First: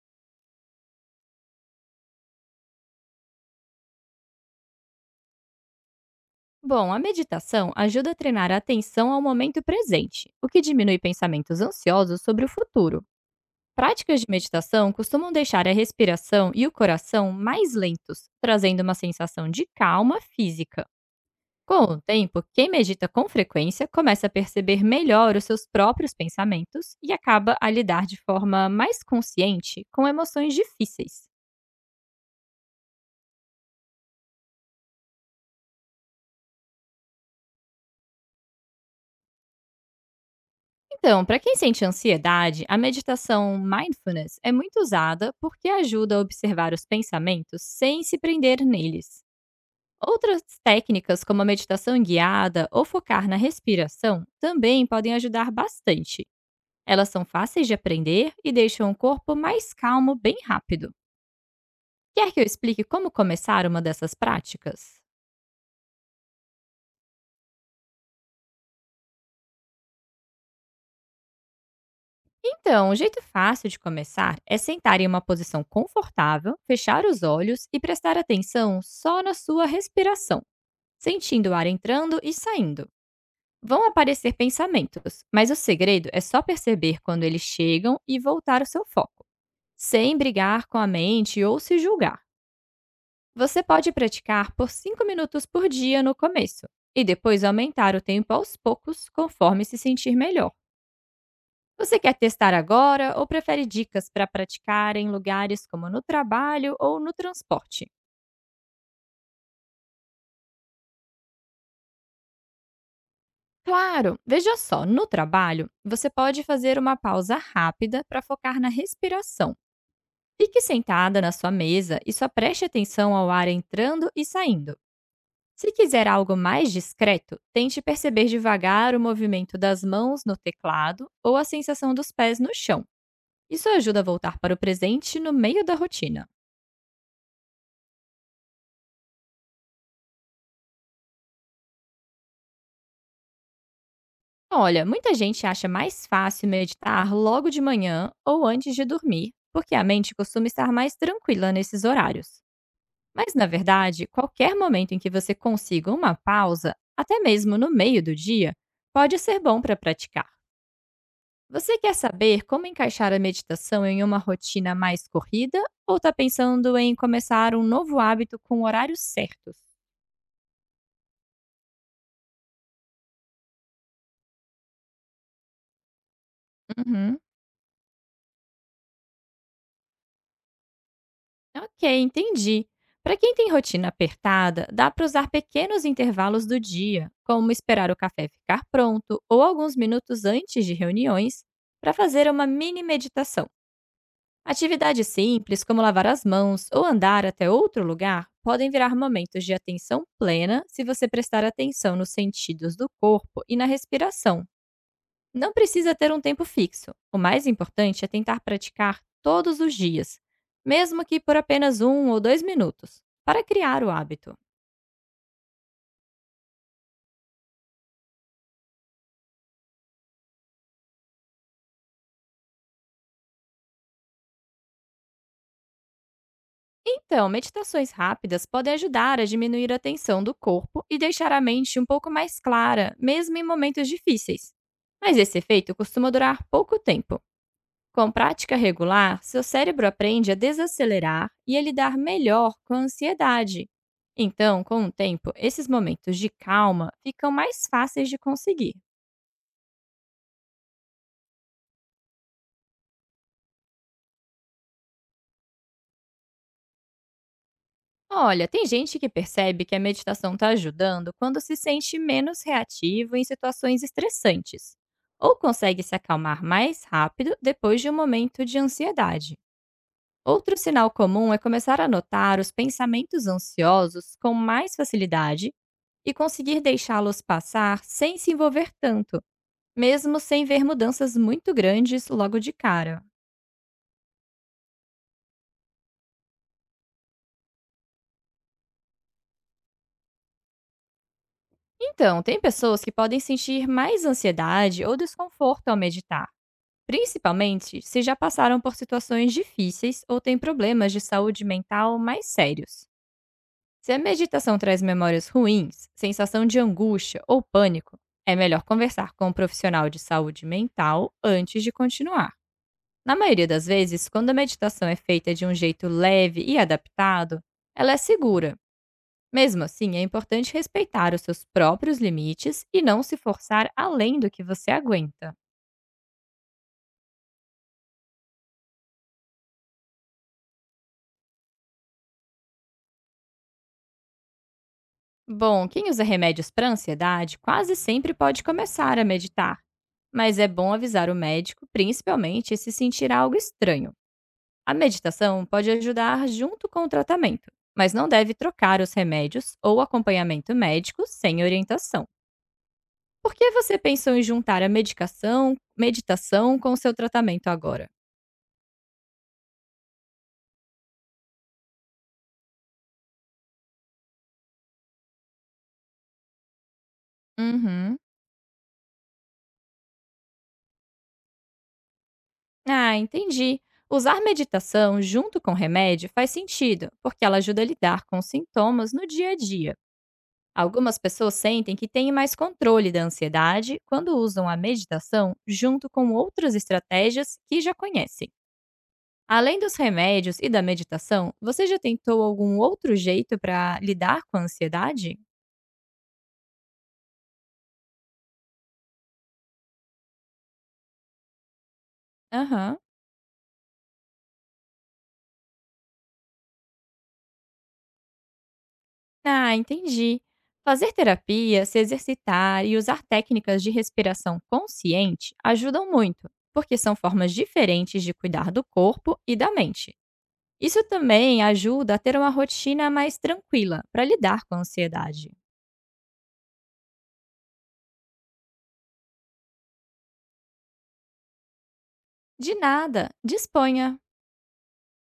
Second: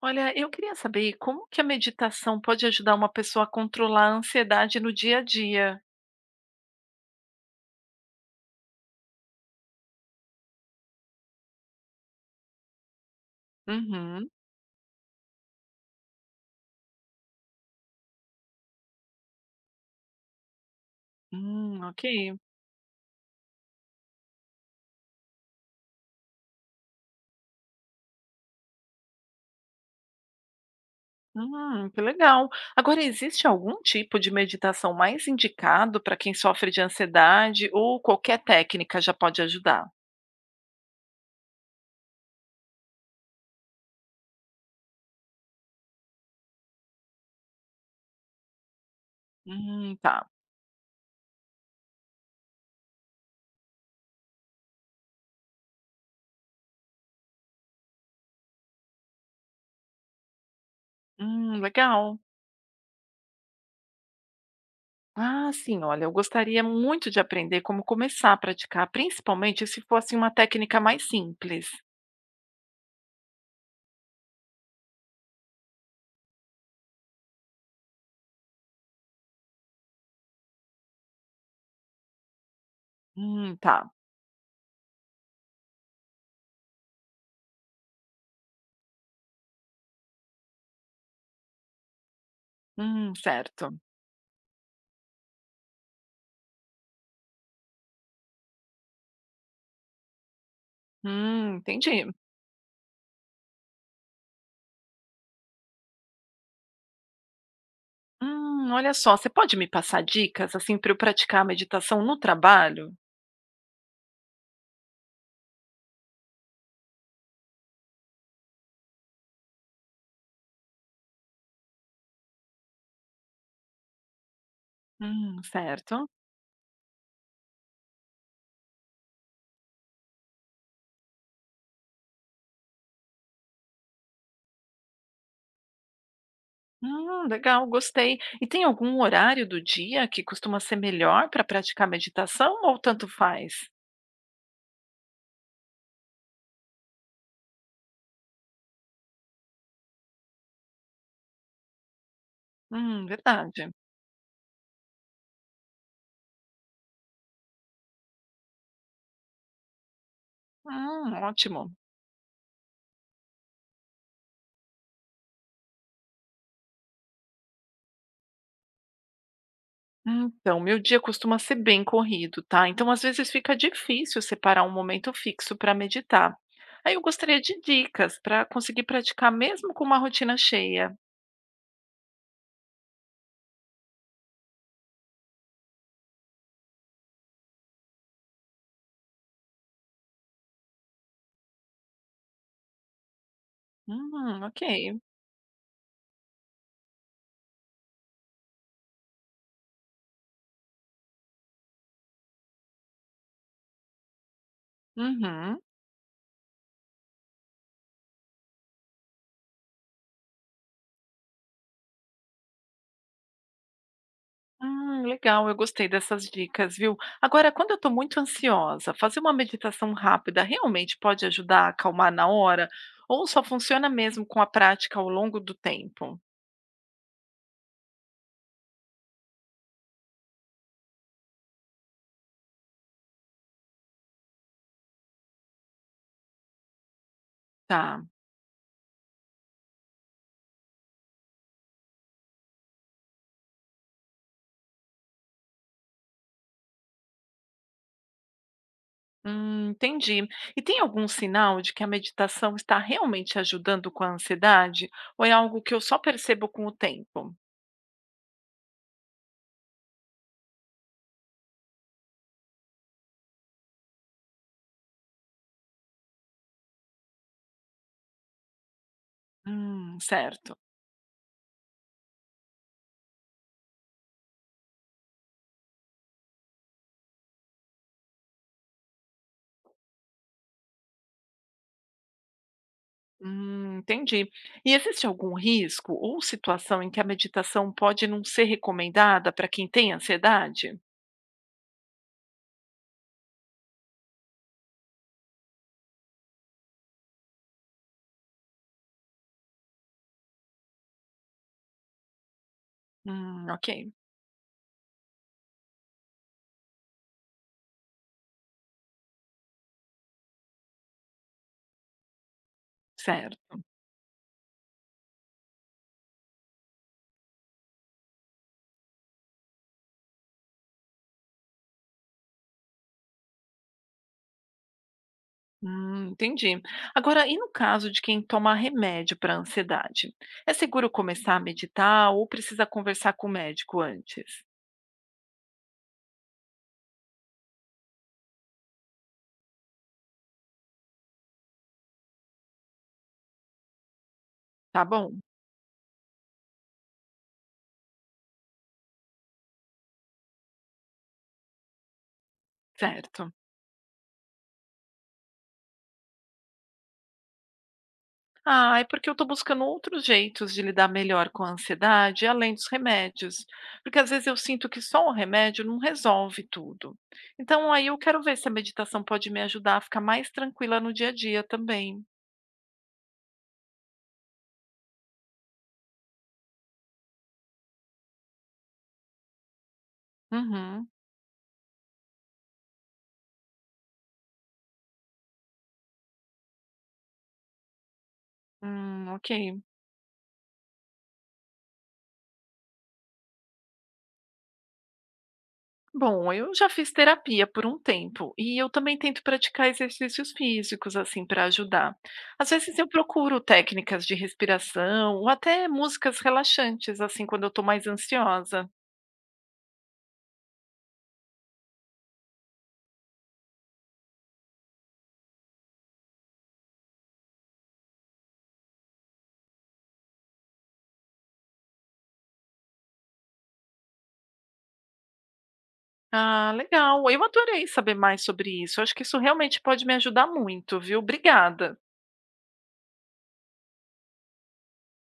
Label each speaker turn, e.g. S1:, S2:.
S1: Olha, eu queria saber como que a meditação pode ajudar uma pessoa a controlar a ansiedade no dia a dia?
S2: Bom, a meditação ajuda a treinar a atenção ao momento presente, o que diminui pensamentos ansiosos sobre o futuro. Práticas de
S1: Uhum.
S2: meditação costumam deixar a respiração e o coração mais lentos, trazendo uma sensação de calma física. Com o
S1: Ok.
S2: tempo, quem medita com frequência começa a perceber melhor os seus próprios pensamentos e acaba a lidar de forma mais consciente com emoções difíceis.
S1: Que legal. Agora, existe algum tipo de meditação mais indicado para quem sofre de ansiedade ou qualquer técnica já pode ajudar?
S2: Então, para quem sente ansiedade, a meditação mindfulness é muito usada porque ajuda a observar os pensamentos sem se prender neles.
S1: Tá.
S2: Outras técnicas, como a meditação guiada ou focar na respiração, também podem ajudar bastante. Elas são fáceis de aprender e deixam o corpo mais calmo bem rápido.
S1: Legal.
S2: Quer que eu explique como começar uma dessas práticas?
S1: Ah, sim, olha, eu gostaria muito de aprender como começar a praticar, principalmente se fosse uma técnica mais simples.
S2: Então, um jeito fácil de começar é sentar em uma posição confortável, fechar os olhos e prestar atenção só na sua respiração, sentindo o ar entrando e saindo. Vão
S1: Tá.
S2: aparecer pensamentos, mas o segredo é só perceber quando eles chegam e voltar o seu foco, sem brigar com a mente ou se julgar. Você
S1: Certo.
S2: pode praticar por 5 minutos por dia no começo e depois aumentar o tempo aos poucos conforme se sentir melhor. Você
S1: Entendi.
S2: quer testar agora ou prefere dicas para praticar em lugares como no trabalho ou no transporte?
S1: Olha só, você pode me passar dicas, assim, para eu praticar a meditação no trabalho?
S2: Claro! Veja só, no trabalho, você pode fazer uma pausa rápida para focar na respiração. Fique sentada na sua mesa e só preste atenção ao ar entrando e saindo. Se
S1: Certo.
S2: quiser algo mais discreto, tente perceber devagar o movimento das mãos no teclado ou a sensação dos pés no chão. Isso ajuda a voltar para o presente no meio da rotina.
S1: Legal, gostei. E tem algum horário do dia que costuma ser melhor para praticar meditação ou tanto faz?
S2: Olha, muita gente acha mais fácil meditar logo de manhã ou antes de dormir, porque a mente costuma estar mais tranquila nesses horários. Mas, na
S1: Verdade.
S2: verdade, qualquer momento em que você consiga uma pausa, até mesmo no meio do dia, pode ser bom para praticar.
S1: Ótimo.
S2: Você quer saber como encaixar a meditação em uma rotina mais corrida ou está pensando em começar um novo hábito com horários certos?
S1: Então, meu dia costuma ser bem corrido, tá? Então, às vezes fica difícil separar um momento fixo para meditar. Aí eu
S2: Uhum.
S1: gostaria de dicas para conseguir praticar mesmo com uma rotina cheia.
S2: Ok, entendi. Para quem tem rotina apertada, dá para usar pequenos intervalos do dia, como esperar o café ficar pronto ou alguns minutos antes de reuniões, para fazer uma mini meditação.
S1: Ok.
S2: Atividades simples, como lavar as mãos ou andar até outro lugar, podem virar momentos de atenção plena se você prestar atenção nos sentidos do corpo e na respiração. Não
S1: Uhum.
S2: precisa ter um tempo fixo. O mais importante é tentar praticar todos os dias, mesmo que por apenas um ou dois minutos, para criar o hábito.
S1: Legal, eu gostei dessas dicas, viu? Agora, quando eu estou muito ansiosa, fazer uma meditação rápida realmente pode ajudar a acalmar na hora? Ou só funciona mesmo com a prática ao longo do tempo?
S2: Então, meditações rápidas podem ajudar a diminuir a tensão do corpo e deixar a mente um pouco mais clara, mesmo em momentos difíceis. Mas esse efeito costuma durar pouco tempo.
S1: Tá,
S2: Com prática regular, seu cérebro aprende a desacelerar e a lidar melhor com a ansiedade. Então, com o tempo, esses momentos de calma ficam mais fáceis de conseguir.
S1: entendi. E tem algum sinal de que a meditação está realmente ajudando com a ansiedade? Ou é algo que eu só percebo com o tempo?
S2: Olha, tem gente que percebe que a meditação está ajudando quando se sente menos reativo em situações estressantes, ou consegue se acalmar mais rápido depois de um momento de ansiedade.
S1: Certo.
S2: Outro sinal comum é começar a notar os pensamentos ansiosos com mais facilidade e conseguir deixá-los passar sem se envolver tanto, mesmo sem ver mudanças muito grandes logo de cara.
S1: Entendi. E existe algum risco ou situação em que a meditação pode não ser recomendada para quem tem ansiedade?
S2: Então, tem pessoas que podem sentir mais ansiedade ou desconforto ao meditar, principalmente se já passaram por situações difíceis ou têm problemas de saúde mental mais sérios.
S1: Ok,
S2: Se a meditação traz memórias ruins, sensação de angústia ou pânico, é melhor conversar com um profissional de saúde mental antes de continuar. Na maioria
S1: certo.
S2: das vezes, quando a meditação é feita de um jeito leve e adaptado, ela é segura. Mesmo assim, é importante respeitar os seus próprios limites e não se forçar além do que você aguenta.
S1: Entendi. Agora, e no caso de quem toma remédio para ansiedade? É seguro começar a meditar ou precisa conversar com o médico antes?
S2: Bom, quem usa remédios para ansiedade quase sempre pode começar a meditar, mas é bom avisar o médico, principalmente se sentir algo estranho. A
S1: Tá bom,
S2: meditação pode ajudar junto com o tratamento, mas não deve trocar os remédios ou acompanhamento médico sem orientação.
S1: certo.
S2: Por que você pensou em juntar a medicação meditação com o seu tratamento agora?
S1: Ah, é porque eu estou buscando outros jeitos de lidar melhor com a ansiedade, além dos remédios. Porque às vezes eu sinto que só o remédio não resolve tudo. Então, aí eu
S2: Uhum.
S1: quero ver se a meditação pode me ajudar a ficar mais tranquila no dia a dia também.
S2: Ah, entendi. Usar meditação junto com remédio faz sentido, porque ela ajuda a lidar com os sintomas no dia a dia.
S1: Uhum.
S2: Algumas pessoas sentem que têm mais controle da ansiedade quando usam a meditação junto com outras estratégias que já conhecem.
S1: Ok.
S2: Além dos remédios e da meditação, você já tentou algum outro jeito para lidar com a ansiedade?
S1: Bom, eu já fiz terapia por um tempo e eu também tento praticar exercícios físicos assim para ajudar. Às vezes
S2: Aham.
S1: eu procuro técnicas de respiração ou até músicas relaxantes assim quando eu estou mais ansiosa.
S2: Ah, entendi. Fazer terapia, se exercitar e usar técnicas de respiração consciente ajudam muito, porque são formas diferentes de cuidar do corpo e da mente. Isso também ajuda a ter uma rotina mais tranquila para lidar com a ansiedade.
S1: Ah, legal. Eu adorei saber mais sobre isso. Acho que isso realmente pode me ajudar muito, viu? Obrigada.
S2: De nada, disponha!